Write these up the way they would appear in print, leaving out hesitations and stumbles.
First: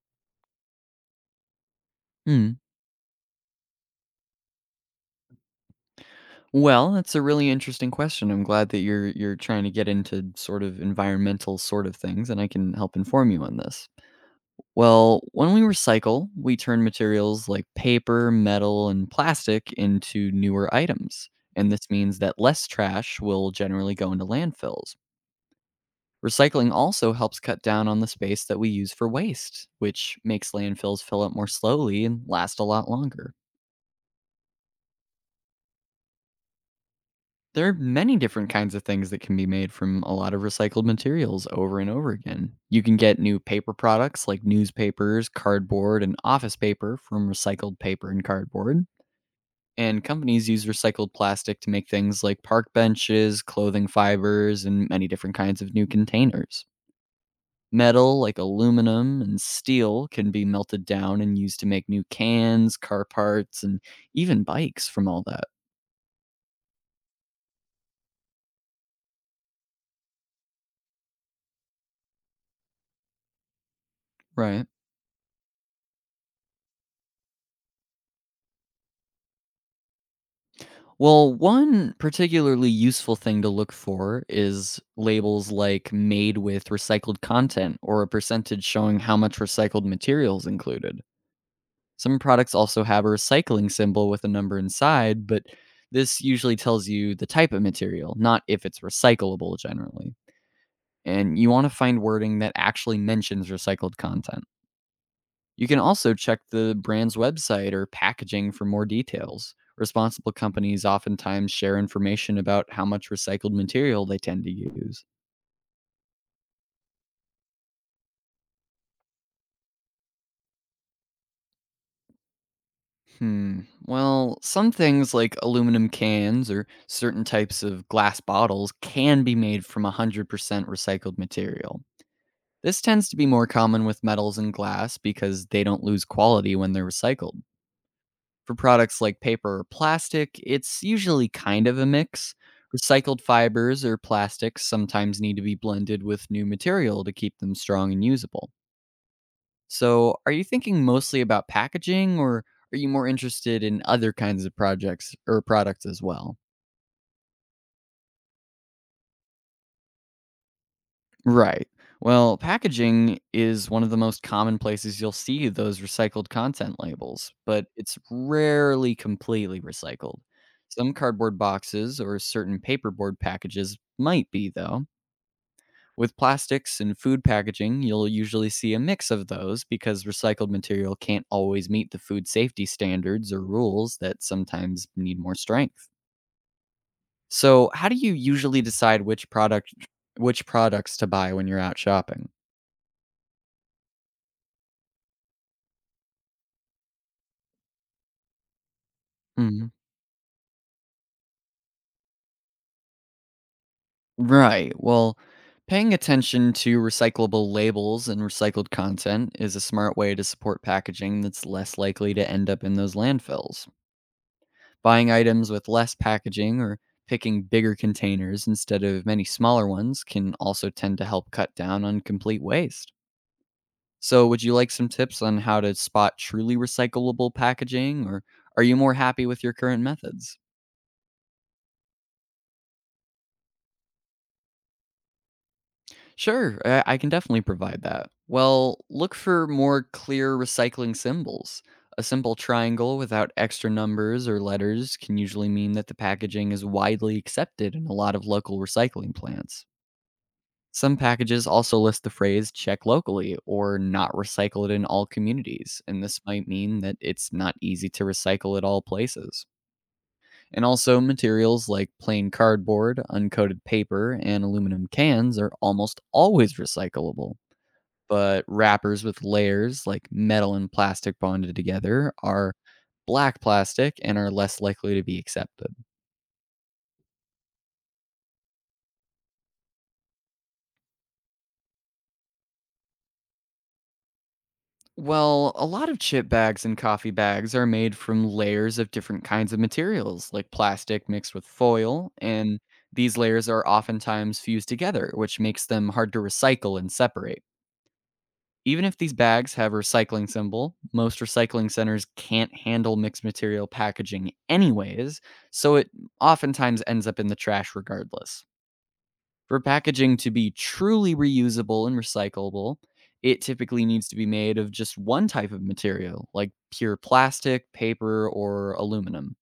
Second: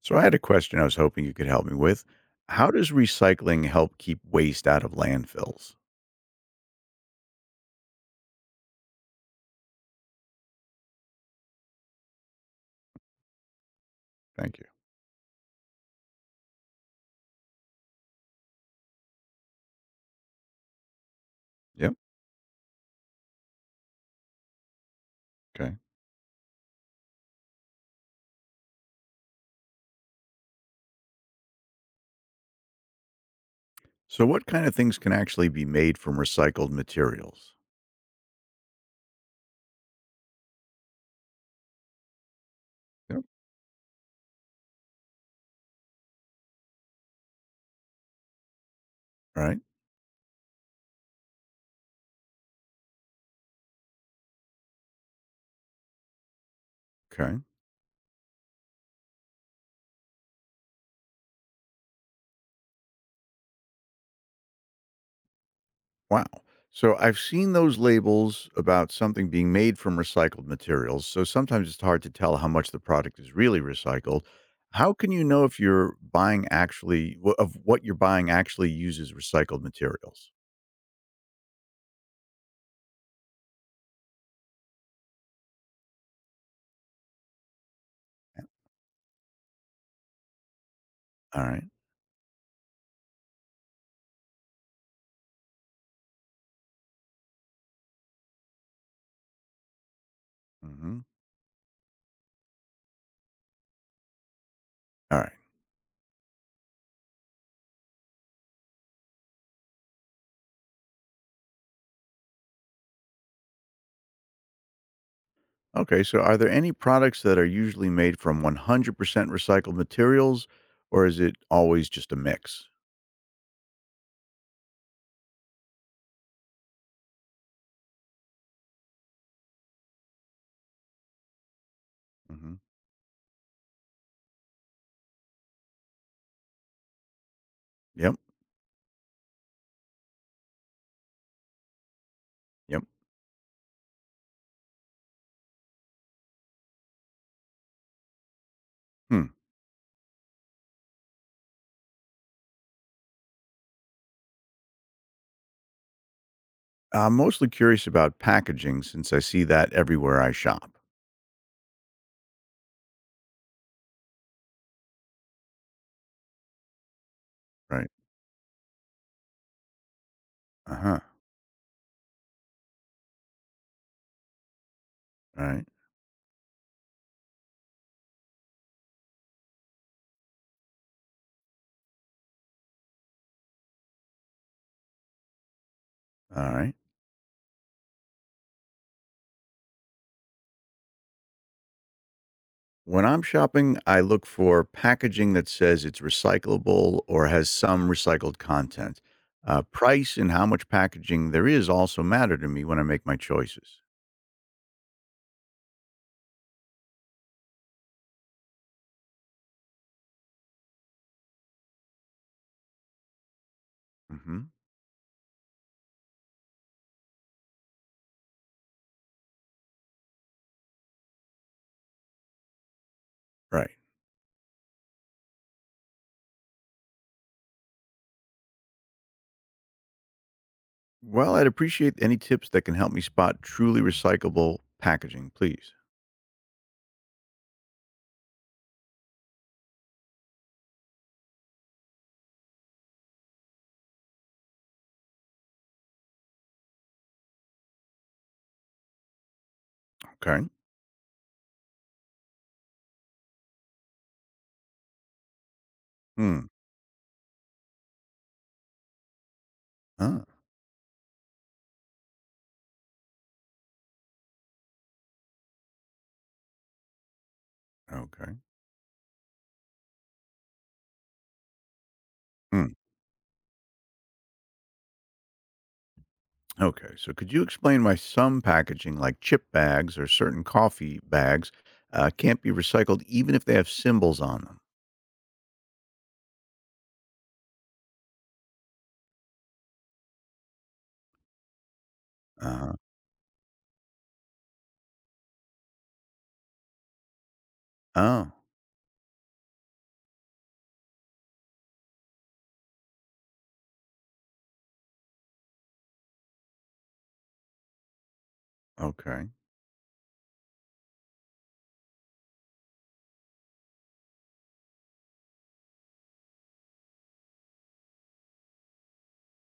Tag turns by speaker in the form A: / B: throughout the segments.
A: So I had a question I was hoping you could help me with.
B: Mm.
A: How does recycling help keep waste out of landfills?
B: Well, that's a really interesting question. I'm glad that you're trying to get into sort of environmental sort of things and I can help inform you on this.
A: Thank you.
B: Well, when we recycle, we turn materials like paper, metal, and plastic into newer items. And this
A: Yep.
B: means that less trash will generally go into landfills.
A: Okay.
B: Recycling also helps cut down on the space that we use for waste, which makes landfills fill up more slowly and last a lot longer.
A: So what kind of things can actually be made from recycled materials?
B: There are many different kinds of things that can be made from a lot of recycled materials over and over again. You can get
A: Yep.
B: new paper products like newspapers, cardboard, and office paper from recycled paper and cardboard.
A: Right?
B: And companies use recycled plastic to make things like park benches, clothing fibers, and many different kinds of new containers.
A: Okay.
B: Metal like aluminum and steel can be melted down and used to make new cans, car parts, and even bikes from all that.
A: Wow. So I've seen those labels about something being made from recycled materials. So sometimes it's hard to tell how much the product is really recycled.
B: Right.
A: How can you know if you're buying actually of what you're buying actually uses recycled materials?
B: Well, one particularly useful thing to look for is labels like made with recycled content or a
A: Yeah.
B: percentage showing how much recycled materials included.
A: All right.
B: Some products also have a recycling symbol with a number inside, but this usually tells you the type of material, not if it's recyclable generally.
A: Mm-hmm.
B: And you want to find wording that actually mentions recycled content.
A: All right.
B: You can also check the brand's website or packaging for more details. Responsible companies oftentimes share information about how much recycled material they tend to use.
A: Okay, so are there any products that are usually made from 100% recycled materials, or is it always just a mix?
B: Hmm. Well, some things like aluminum cans or certain types of glass bottles can be made from 100% recycled material.
A: Hmm.
B: This tends to be more common with metals and glass because they don't lose quality when they're recycled.
A: Yep,
B: For products like paper or plastic, it's usually kind of a mix.
A: yep.
B: Recycled fibers or plastics sometimes need to be blended with new material to keep them strong and usable.
A: Hmm.
B: So, are you thinking mostly about packaging or are you more interested in other kinds of projects or products as well?
A: I'm mostly curious about packaging since I see that everywhere I shop.
B: Right. Well, packaging is one of the most common places you'll see those recycled content labels, but
A: Right.
B: it's rarely completely recycled.
A: Uh
B: Some
A: huh.
B: cardboard boxes or certain paperboard packages might be, though.
A: Right.
B: With plastics and food packaging, you'll usually see a mix of those because recycled material can't always meet the food safety standards or rules that sometimes need more strength.
A: All right.
B: So, how do you usually decide which products to buy when you're out shopping?
A: When I'm shopping, I look for packaging that says it's recyclable or has some recycled content.
B: Mhm.
A: Price and how much packaging there is also matter to me when I make my choices.
B: Right. Well, paying attention to recyclable labels and recycled content is a smart way to support packaging that's less likely to end up in those landfills.
A: Hmm.
B: Buying items with less packaging or picking bigger containers instead of many smaller ones can also tend to help cut down on complete waste.
A: Right.
B: So, would you like some tips on how to spot truly recyclable packaging, or are you more happy with your current methods?
A: Well, I'd appreciate any tips that can help me spot truly recyclable packaging, please.
B: Sure, I can definitely provide that. Well, look for more clear recycling symbols. A simple triangle without extra numbers or letters can usually mean that the packaging is widely accepted in a lot of local recycling plants.
A: Okay.
B: Some packages also list the phrase check locally or not recycle it in all communities, and this
A: Hmm.
B: might mean that it's not easy to recycle at all places.
A: Ah,
B: And also, materials like plain cardboard, uncoated paper, and aluminum cans are almost always recyclable
A: okay.
B: but wrappers with layers like metal and plastic bonded together are
A: Hmm.
B: black plastic and are less likely to be accepted.
A: Okay. So, could you explain why some packaging, like chip bags or certain coffee bags, can't be recycled even if they have symbols on them?
B: Well, a lot of chip bags and coffee bags are made from layers of different kinds of materials, like plastic mixed with foil, and
A: Uh,
B: these layers are oftentimes fused together, which makes them hard to recycle and separate.
A: oh,
B: Even if these bags have a recycling symbol, most recycling centers can't handle mixed material packaging anyways, so it oftentimes ends up in the trash regardless.
A: okay.
B: For packaging to be truly reusable and recyclable, it typically needs to be made of just one type of material, like pure plastic, paper, or aluminum.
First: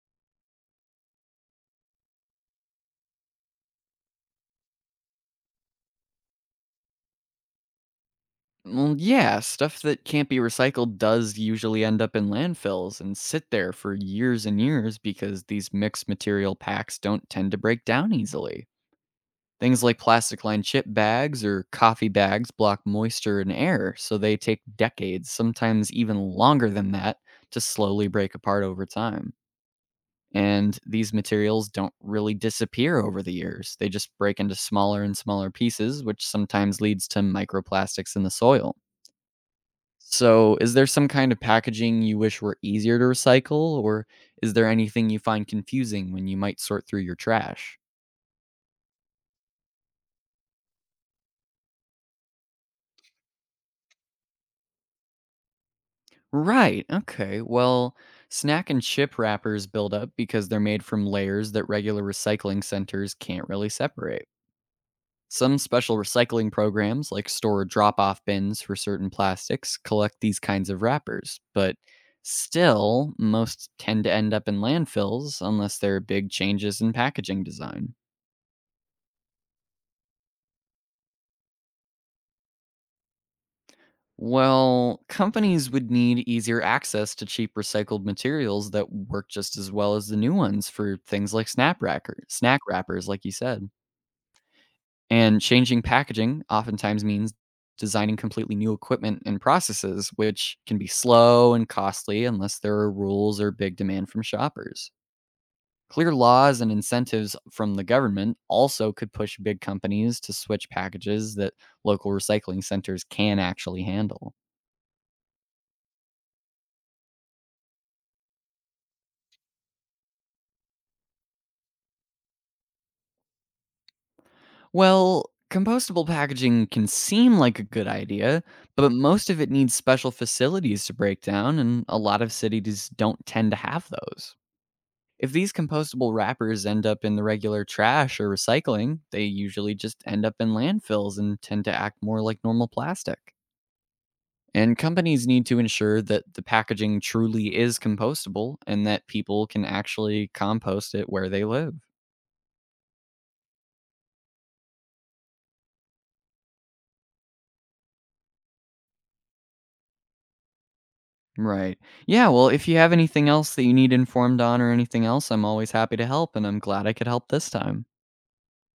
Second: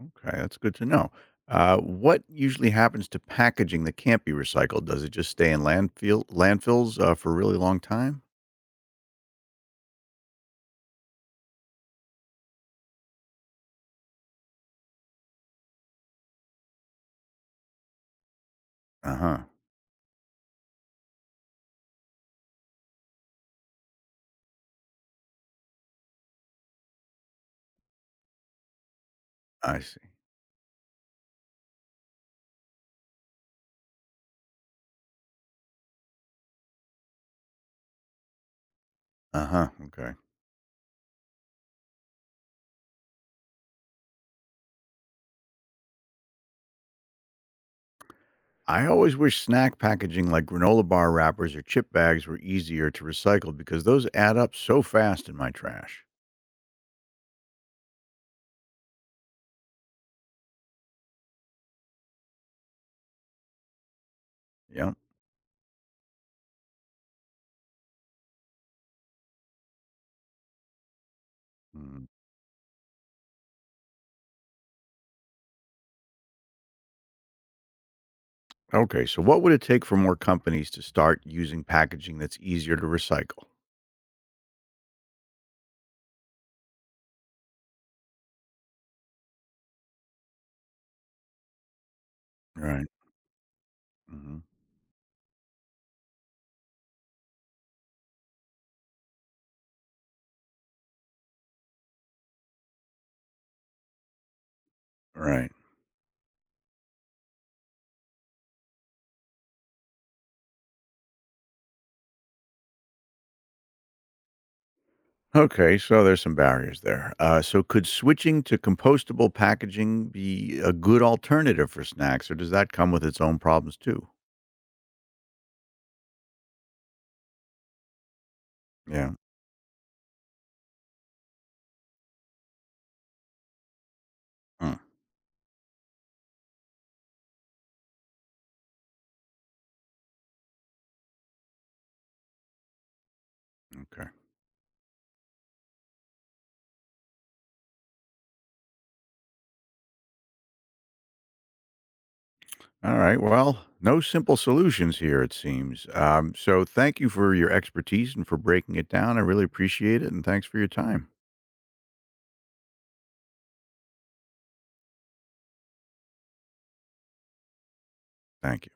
A: Okay. That's good to know. What usually happens to packaging that can't be recycled? Does it just stay in landfills for a really long time?
B: Well, yeah, stuff that can't be recycled does usually end up in landfills and sit there for years and years because these mixed material packs don't tend to break down easily.
A: Uh huh.
B: Things like plastic lined chip bags or coffee bags block moisture and air, so they take decades, sometimes even longer than that, to slowly break apart over time.
A: I see.
B: And these materials don't really disappear over the years. They just break into smaller and smaller pieces, which sometimes leads to microplastics in the soil.
A: Uh huh. Okay.
B: So, is there some kind of packaging you wish were easier to recycle, or is there anything you find confusing when you might sort through your trash?
A: I always wish snack packaging like granola bar wrappers or chip bags were easier to recycle because those add up so fast in my trash.
B: Right, okay. Well, snack and chip wrappers build up because they're made from layers that regular recycling centers can't really separate.
A: Yep.
B: Some special recycling programs, like store drop off bins for certain plastics, collect these kinds of wrappers, but
A: Mm.
B: still, most tend to end up in landfills unless there are big changes in packaging design.
A: Okay, so what would it take for more companies to start using packaging that's easier to recycle?
B: Well, companies would need easier access to cheap recycled materials that work just as well as the new ones for things like snack
A: Right.
B: wrappers, like you said.
A: Hmm.
B: And changing packaging oftentimes means designing completely new equipment and processes, which can be slow and costly unless there are rules or big demand from shoppers.
A: Right.
B: Clear laws and incentives from the government also could push big companies to switch packages that local recycling centers can actually handle.
A: Okay, so there's some barriers there. So could switching to compostable packaging be a good alternative for snacks, or does that come with its own problems too?
B: Well, compostable packaging can seem like a good idea, but
A: Yeah.
B: most of it needs special facilities to break down, and a lot of cities don't tend to have those.
A: Mm,
B: If these compostable wrappers end up in the regular trash or recycling, they usually just end up in landfills and tend to act more like normal plastic.
A: okay.
B: And companies need to ensure that the packaging truly is compostable and that people can actually compost it where they live.
A: All right. Well, no simple solutions here, it seems. So thank you for your expertise and for breaking it down. I really appreciate it. And thanks for your time.
B: Right. Yeah, well, if you have anything else that you need informed on or anything else, I'm always happy to help, and I'm glad I could help this time.
A: Thanks.